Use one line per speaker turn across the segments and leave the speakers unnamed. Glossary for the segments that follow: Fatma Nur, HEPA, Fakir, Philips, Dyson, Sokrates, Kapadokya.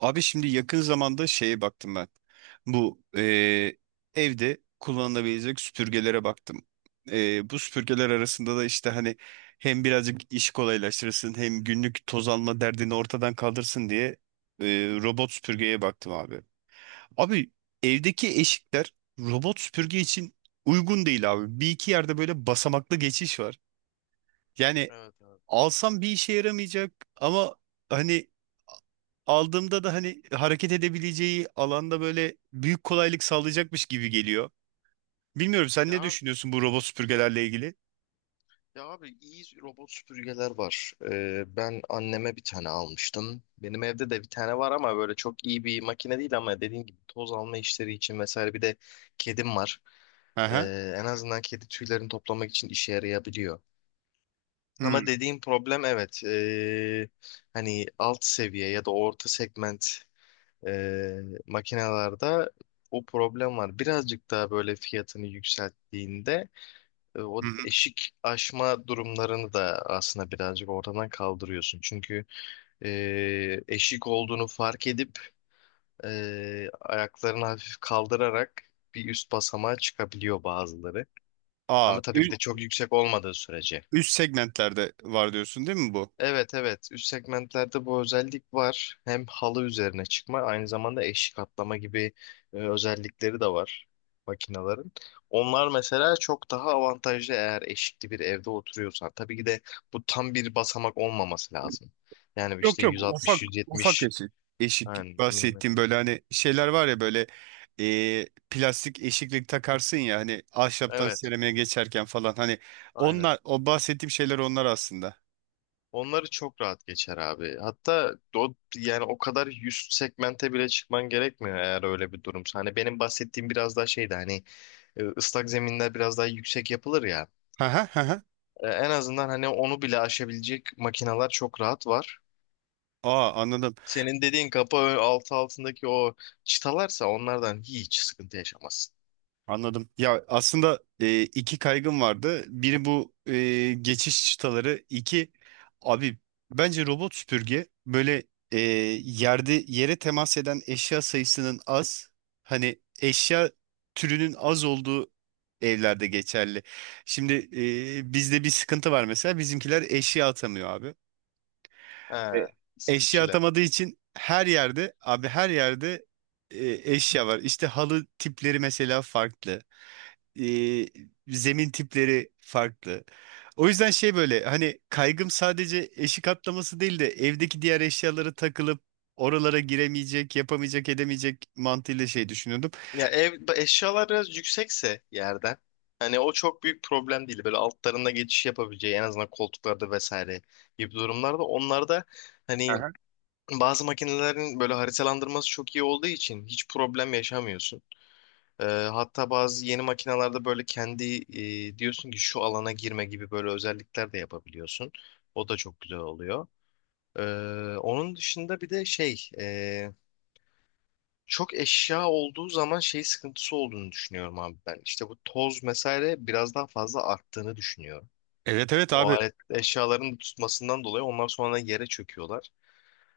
Abi şimdi yakın zamanda şeye baktım ben. Bu evde kullanılabilecek süpürgelere baktım. Bu süpürgeler arasında da işte hani hem birazcık iş kolaylaştırsın hem günlük toz alma derdini ortadan kaldırsın diye robot süpürgeye baktım abi. Abi evdeki eşikler robot süpürge için uygun değil abi. Bir iki yerde böyle basamaklı geçiş var. Yani
Evet abi.
alsam bir işe yaramayacak ama hani aldığımda da hani hareket edebileceği alanda böyle büyük kolaylık sağlayacakmış gibi geliyor. Bilmiyorum sen
Ya,
ne
abi-
düşünüyorsun bu robot
ya,
süpürgelerle ilgili?
ya abi iyi robot süpürgeler var. Ben anneme bir tane almıştım. Benim evde de bir tane var ama böyle çok iyi bir makine değil ama dediğim gibi toz alma işleri için vesaire bir de kedim var.
Aha.
En azından kedi tüylerini toplamak için işe yarayabiliyor.
Hı hı.
Ama dediğim problem evet, hani alt seviye ya da orta segment, ee, makinelerde o problem var. Birazcık daha böyle fiyatını yükselttiğinde o
Hı.
eşik aşma durumlarını da aslında birazcık ortadan kaldırıyorsun. Çünkü e, eşik olduğunu fark edip, ayaklarını hafif kaldırarak bir üst basamağa çıkabiliyor bazıları. Ama
Aa,
tabii ki
ü-
de çok yüksek olmadığı sürece.
Üst segmentlerde var diyorsun değil mi bu?
Evet, evet, üst segmentlerde bu özellik var. Hem halı üzerine çıkma aynı zamanda eşik atlama gibi, özellikleri de var makinelerin. Onlar mesela çok daha avantajlı eğer eşikli bir evde oturuyorsan. Tabii ki de bu tam bir basamak olmaması lazım. Yani
Yok
işte
yok ufak ufak
160-170,
eşik. Eşik
yani
bahsettiğim
milimetre.
böyle hani şeyler var ya böyle plastik eşiklik takarsın ya hani ahşaptan
Evet,
seramiğe geçerken falan hani
aynen.
onlar o bahsettiğim şeyler onlar aslında.
Onları çok rahat geçer abi. Hatta o, yani o kadar üst segmente bile çıkman gerekmiyor eğer öyle bir durumsa. Hani benim bahsettiğim biraz daha şeydi, hani ıslak zeminler biraz daha yüksek yapılır ya.
Ha ha ha.
En azından hani onu bile aşabilecek makineler çok rahat var.
Aa anladım.
Senin dediğin altı altındaki o çıtalarsa onlardan hiç sıkıntı yaşamazsın.
Anladım. Ya aslında iki kaygım vardı. Biri bu geçiş çıtaları. İki abi bence robot süpürge böyle e, yerde yere temas eden eşya sayısının az. Hani eşya türünün az olduğu evlerde geçerli. Şimdi bizde bir sıkıntı var mesela. Bizimkiler eşya atamıyor abi. E,
He,
Eşya
istifçiler.
atamadığı için her yerde abi her yerde e, eşya var. İşte halı tipleri mesela farklı e, zemin tipleri farklı. O yüzden şey böyle hani kaygım sadece eşik atlaması değil de evdeki diğer eşyalara takılıp oralara giremeyecek, yapamayacak, edemeyecek mantığıyla şey düşünüyordum.
Ya ev eşyalar biraz yüksekse yerden, hani o çok büyük problem değil. Böyle altlarında geçiş yapabileceği en azından koltuklarda vesaire gibi durumlarda onlarda hani
Aha.
bazı makinelerin böyle haritalandırması çok iyi olduğu için hiç problem yaşamıyorsun. Ee, Hatta bazı yeni makinelerde böyle kendi, diyorsun ki şu alana girme gibi böyle özellikler de yapabiliyorsun. O da çok güzel oluyor. Ee, Onun dışında bir de şey, çok eşya olduğu zaman şey sıkıntısı olduğunu düşünüyorum abi ben. İşte bu toz vesaire biraz daha fazla arttığını düşünüyorum.
Evet evet
O
abi.
alet eşyaların tutmasından dolayı onlar sonra yere çöküyorlar.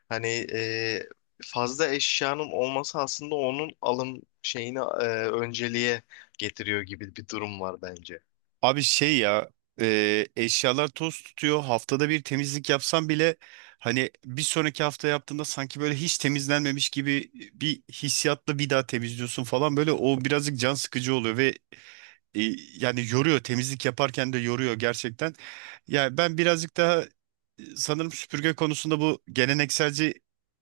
Hani fazla eşyanın olması aslında onun alım şeyini, önceliğe getiriyor gibi bir durum var bence.
Abi şey ya eşyalar toz tutuyor. Haftada bir temizlik yapsam bile hani bir sonraki hafta yaptığında sanki böyle hiç temizlenmemiş gibi bir hissiyatla bir daha temizliyorsun falan böyle o birazcık can sıkıcı oluyor ve E, yani yoruyor temizlik yaparken de yoruyor gerçekten. Yani ben birazcık daha sanırım süpürge konusunda bu gelenekselci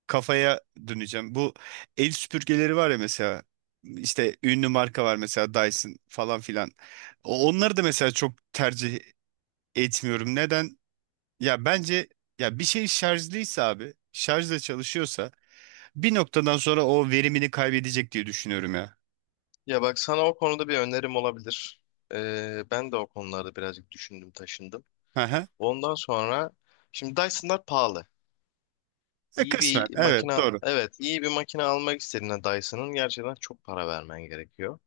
kafaya döneceğim. Bu el süpürgeleri var ya mesela işte ünlü marka var mesela Dyson falan filan. Onları da mesela çok tercih etmiyorum. Neden? Ya bence ya bir şey şarjlıysa abi şarjla çalışıyorsa bir noktadan sonra o verimini kaybedecek diye düşünüyorum ya.
Ya bak sana o konuda bir önerim olabilir. Ben de o konularda birazcık düşündüm taşındım.
Hı hı.
Ondan sonra şimdi Dyson'lar pahalı. İyi
Kısmen
bir
evet
makine,
doğru.
evet iyi bir makine almak istediğinde Dyson'ın gerçekten çok para vermen gerekiyor.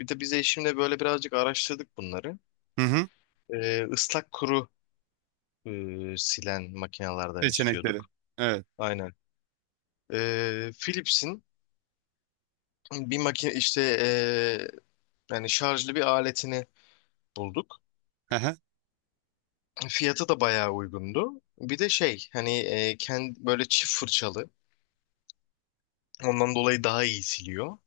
Bir de biz eşimle böyle birazcık araştırdık bunları.
Hı hı.
Islak kuru, e, silen makinelerden istiyorduk.
Seçenekleri. Evet.
Aynen. Philips'in bir makine işte, yani şarjlı bir aletini bulduk.
Aha.
Fiyatı da bayağı uygundu. Bir de şey hani, kendi böyle çift fırçalı. Ondan dolayı daha iyi siliyor.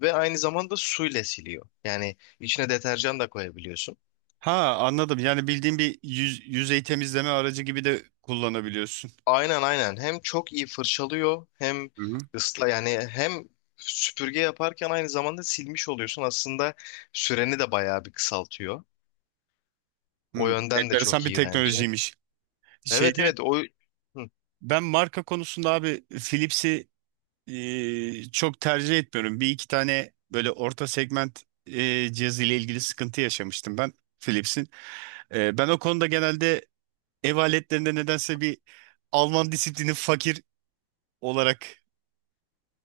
Ve aynı zamanda suyla siliyor. Yani içine deterjan da koyabiliyorsun.
Ha anladım. Yani bildiğin bir yüz, yüzey temizleme aracı gibi de kullanabiliyorsun.
Aynen, aynen. Hem çok iyi fırçalıyor hem
Hı-hı.
ısla, yani hem süpürge yaparken aynı zamanda silmiş oluyorsun. Aslında süreni de bayağı bir kısaltıyor.
Hı.
O
Hı,
yönden de
enteresan
çok
bir
iyi bence.
teknolojiymiş.
Evet,
Şeyde
evet, o. Hı.
ben marka konusunda abi Philips'i çok tercih etmiyorum. Bir iki tane böyle orta segment cihazı ile ilgili sıkıntı yaşamıştım ben Philips'in. Ben o konuda genelde ev aletlerinde nedense bir Alman disiplini fakir olarak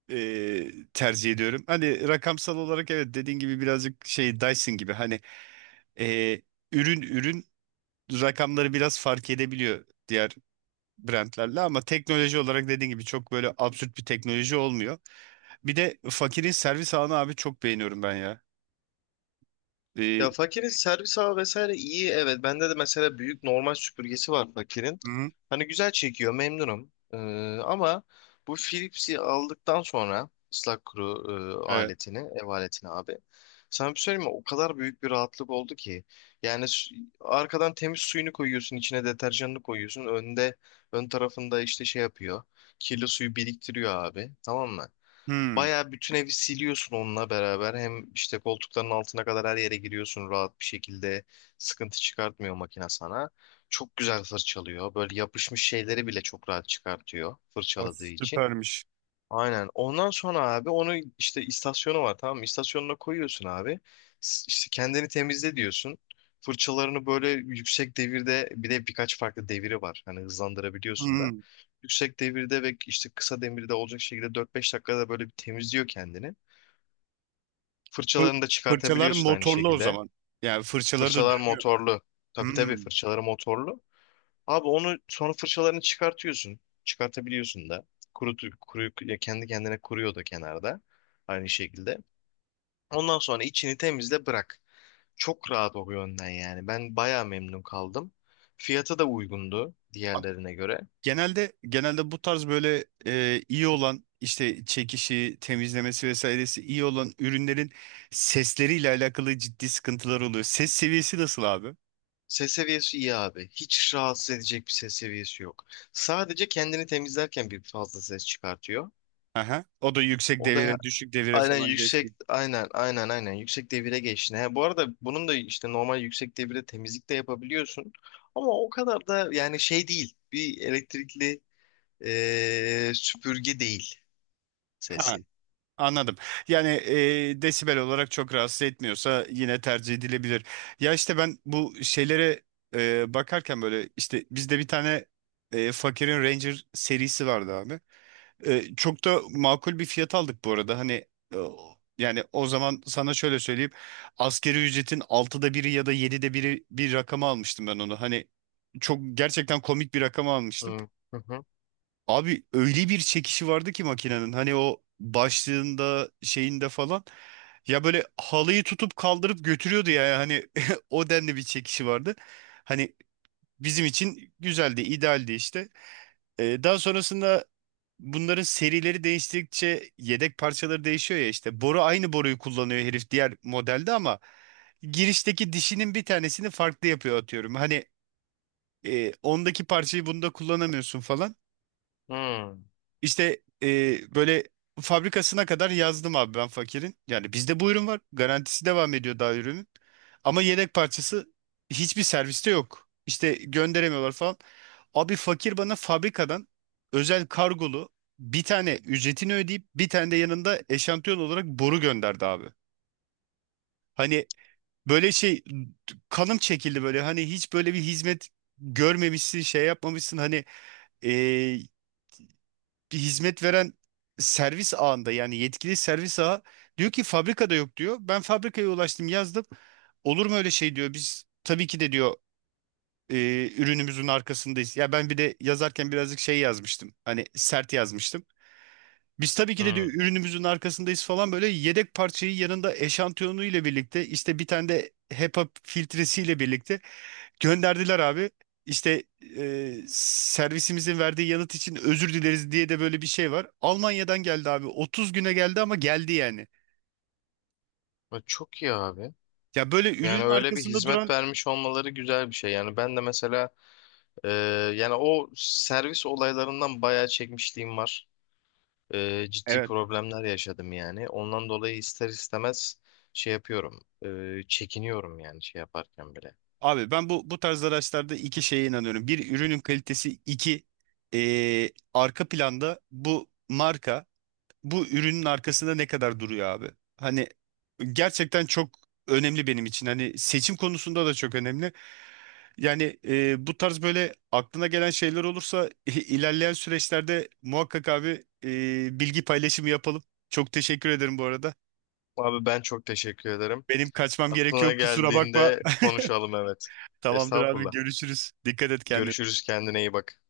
tercih ediyorum. Hani rakamsal olarak evet dediğin gibi birazcık şey Dyson gibi hani e, ürün rakamları biraz fark edebiliyor diğer brandlerle ama teknoloji olarak dediğin gibi çok böyle absürt bir teknoloji olmuyor. Bir de fakirin servis ağını abi çok beğeniyorum ben ya.
Ya
E,
Fakir'in servis ağı vesaire iyi, evet. Bende de mesela büyük normal süpürgesi var Fakir'in.
hı,
Hani güzel çekiyor, memnunum. Ama bu Philips'i aldıktan sonra ıslak kuru,
evet.
aletini, ev aletini abi. Sana bir söyleyeyim mi? O kadar büyük bir rahatlık oldu ki. Yani arkadan temiz suyunu koyuyorsun, içine deterjanını koyuyorsun. Önde, ön tarafında işte şey yapıyor. Kirli suyu biriktiriyor abi. Tamam mı?
Hı,
Bayağı bütün evi siliyorsun onunla beraber. Hem işte koltukların altına kadar her yere giriyorsun rahat bir şekilde. Sıkıntı çıkartmıyor makine sana. Çok güzel fırçalıyor. Böyle yapışmış şeyleri bile çok rahat çıkartıyor
o
fırçaladığı için.
süpermiş.
Aynen. Ondan sonra abi onu işte istasyonu var, tamam mı? İstasyonuna koyuyorsun abi. İşte kendini temizle diyorsun. Fırçalarını böyle yüksek devirde, bir de birkaç farklı deviri var. Hani hızlandırabiliyorsun
Hı,
da. Yüksek devirde ve işte kısa devirde olacak şekilde 4-5 dakikada böyle bir temizliyor kendini.
fır-
Fırçalarını da
fırçalar
çıkartabiliyorsun aynı
motorlu o
şekilde.
zaman. Yani fırçaları da
Fırçalar
dönüyor.
motorlu.
Hı.
Tabii, tabii, fırçaları motorlu. Abi onu sonra fırçalarını çıkartıyorsun. Çıkartabiliyorsun da. Ya kendi kendine kuruyor da kenarda. Aynı şekilde. Ondan sonra içini temizle bırak. Çok rahat o yönden yani. Ben bayağı memnun kaldım. Fiyatı da uygundu diğerlerine göre.
Genelde bu tarz böyle iyi olan işte çekişi, temizlemesi vesairesi iyi olan ürünlerin sesleriyle alakalı ciddi sıkıntılar oluyor. Ses seviyesi nasıl abi?
Ses seviyesi iyi abi. Hiç rahatsız edecek bir ses seviyesi yok. Sadece kendini temizlerken bir fazla ses çıkartıyor.
Aha. O da yüksek
O da
devire, düşük devire
aynen,
falan
yüksek,
geçti.
aynen, yüksek devire geçtin. He, bu arada bunun da işte normal yüksek devirde temizlik de yapabiliyorsun. Ama o kadar da yani şey değil. Bir elektrikli süpürge değil
Ha,
sesi.
anladım. Yani desibel olarak çok rahatsız etmiyorsa yine tercih edilebilir. Ya işte ben bu şeylere bakarken böyle işte bizde bir tane fakirin Ranger serisi vardı abi. Çok da makul bir fiyat aldık bu arada. Hani e, yani o zaman sana şöyle söyleyeyim. Asgari ücretin altıda biri ya da 7'de biri bir rakama almıştım ben onu. Hani çok gerçekten komik bir rakama almıştım.
Hı hı hı.
Abi öyle bir çekişi vardı ki makinenin. Hani o başlığında şeyinde falan. Ya böyle halıyı tutup kaldırıp götürüyordu yani. Hani o denli bir çekişi vardı. Hani bizim için güzeldi, idealdi işte. Daha sonrasında bunların serileri değiştikçe yedek parçaları değişiyor ya işte. Boru aynı boruyu kullanıyor herif diğer modelde ama girişteki dişinin bir tanesini farklı yapıyor atıyorum. Hani ondaki parçayı bunda kullanamıyorsun falan.
Hı
İşte böyle fabrikasına kadar yazdım abi ben fakirin. Yani bizde bu ürün var. Garantisi devam ediyor daha ürünün. Ama yedek parçası hiçbir serviste yok. İşte gönderemiyorlar falan. Abi fakir bana fabrikadan özel kargolu bir tane ücretini ödeyip bir tane de yanında eşantiyon olarak boru gönderdi abi. Hani böyle şey kanım çekildi böyle. Hani hiç böyle bir hizmet görmemişsin, şey yapmamışsın. Hani e, bir hizmet veren servis ağında yani yetkili servis ağı diyor ki fabrikada yok diyor. Ben fabrikaya ulaştım yazdım. Olur mu öyle şey diyor. Biz tabii ki de diyor ürünümüzün arkasındayız. Ya ben bir de yazarken birazcık şey yazmıştım. Hani sert yazmıştım. Biz tabii ki de
hı.
diyor ürünümüzün arkasındayız falan böyle yedek parçayı yanında eşantiyonu ile birlikte işte bir tane de HEPA filtresiyle birlikte gönderdiler abi. İşte servisimizin verdiği yanıt için özür dileriz diye de böyle bir şey var. Almanya'dan geldi abi. 30 güne geldi ama geldi yani.
Ya çok iyi abi.
Ya böyle
Yani
ürünün
öyle bir
arkasında
hizmet
duran
vermiş olmaları güzel bir şey. Yani ben de mesela eee, yani o servis olaylarından bayağı çekmişliğim var. Ciddi
evet.
problemler yaşadım yani. Ondan dolayı ister istemez şey yapıyorum. Çekiniyorum yani şey yaparken bile.
Abi ben bu bu tarz araçlarda iki şeye inanıyorum. Bir ürünün kalitesi, iki arka planda bu marka bu ürünün arkasında ne kadar duruyor abi? Hani gerçekten çok önemli benim için. Hani seçim konusunda da çok önemli. Yani bu tarz böyle aklına gelen şeyler olursa ilerleyen süreçlerde muhakkak abi bilgi paylaşımı yapalım. Çok teşekkür ederim bu arada.
Abi ben çok teşekkür ederim.
Benim kaçmam
Aklına
gerekiyor kusura bakma.
geldiğinde konuşalım, evet.
Tamamdır abi
Estağfurullah.
görüşürüz. Dikkat et kendine.
Görüşürüz, kendine iyi bak.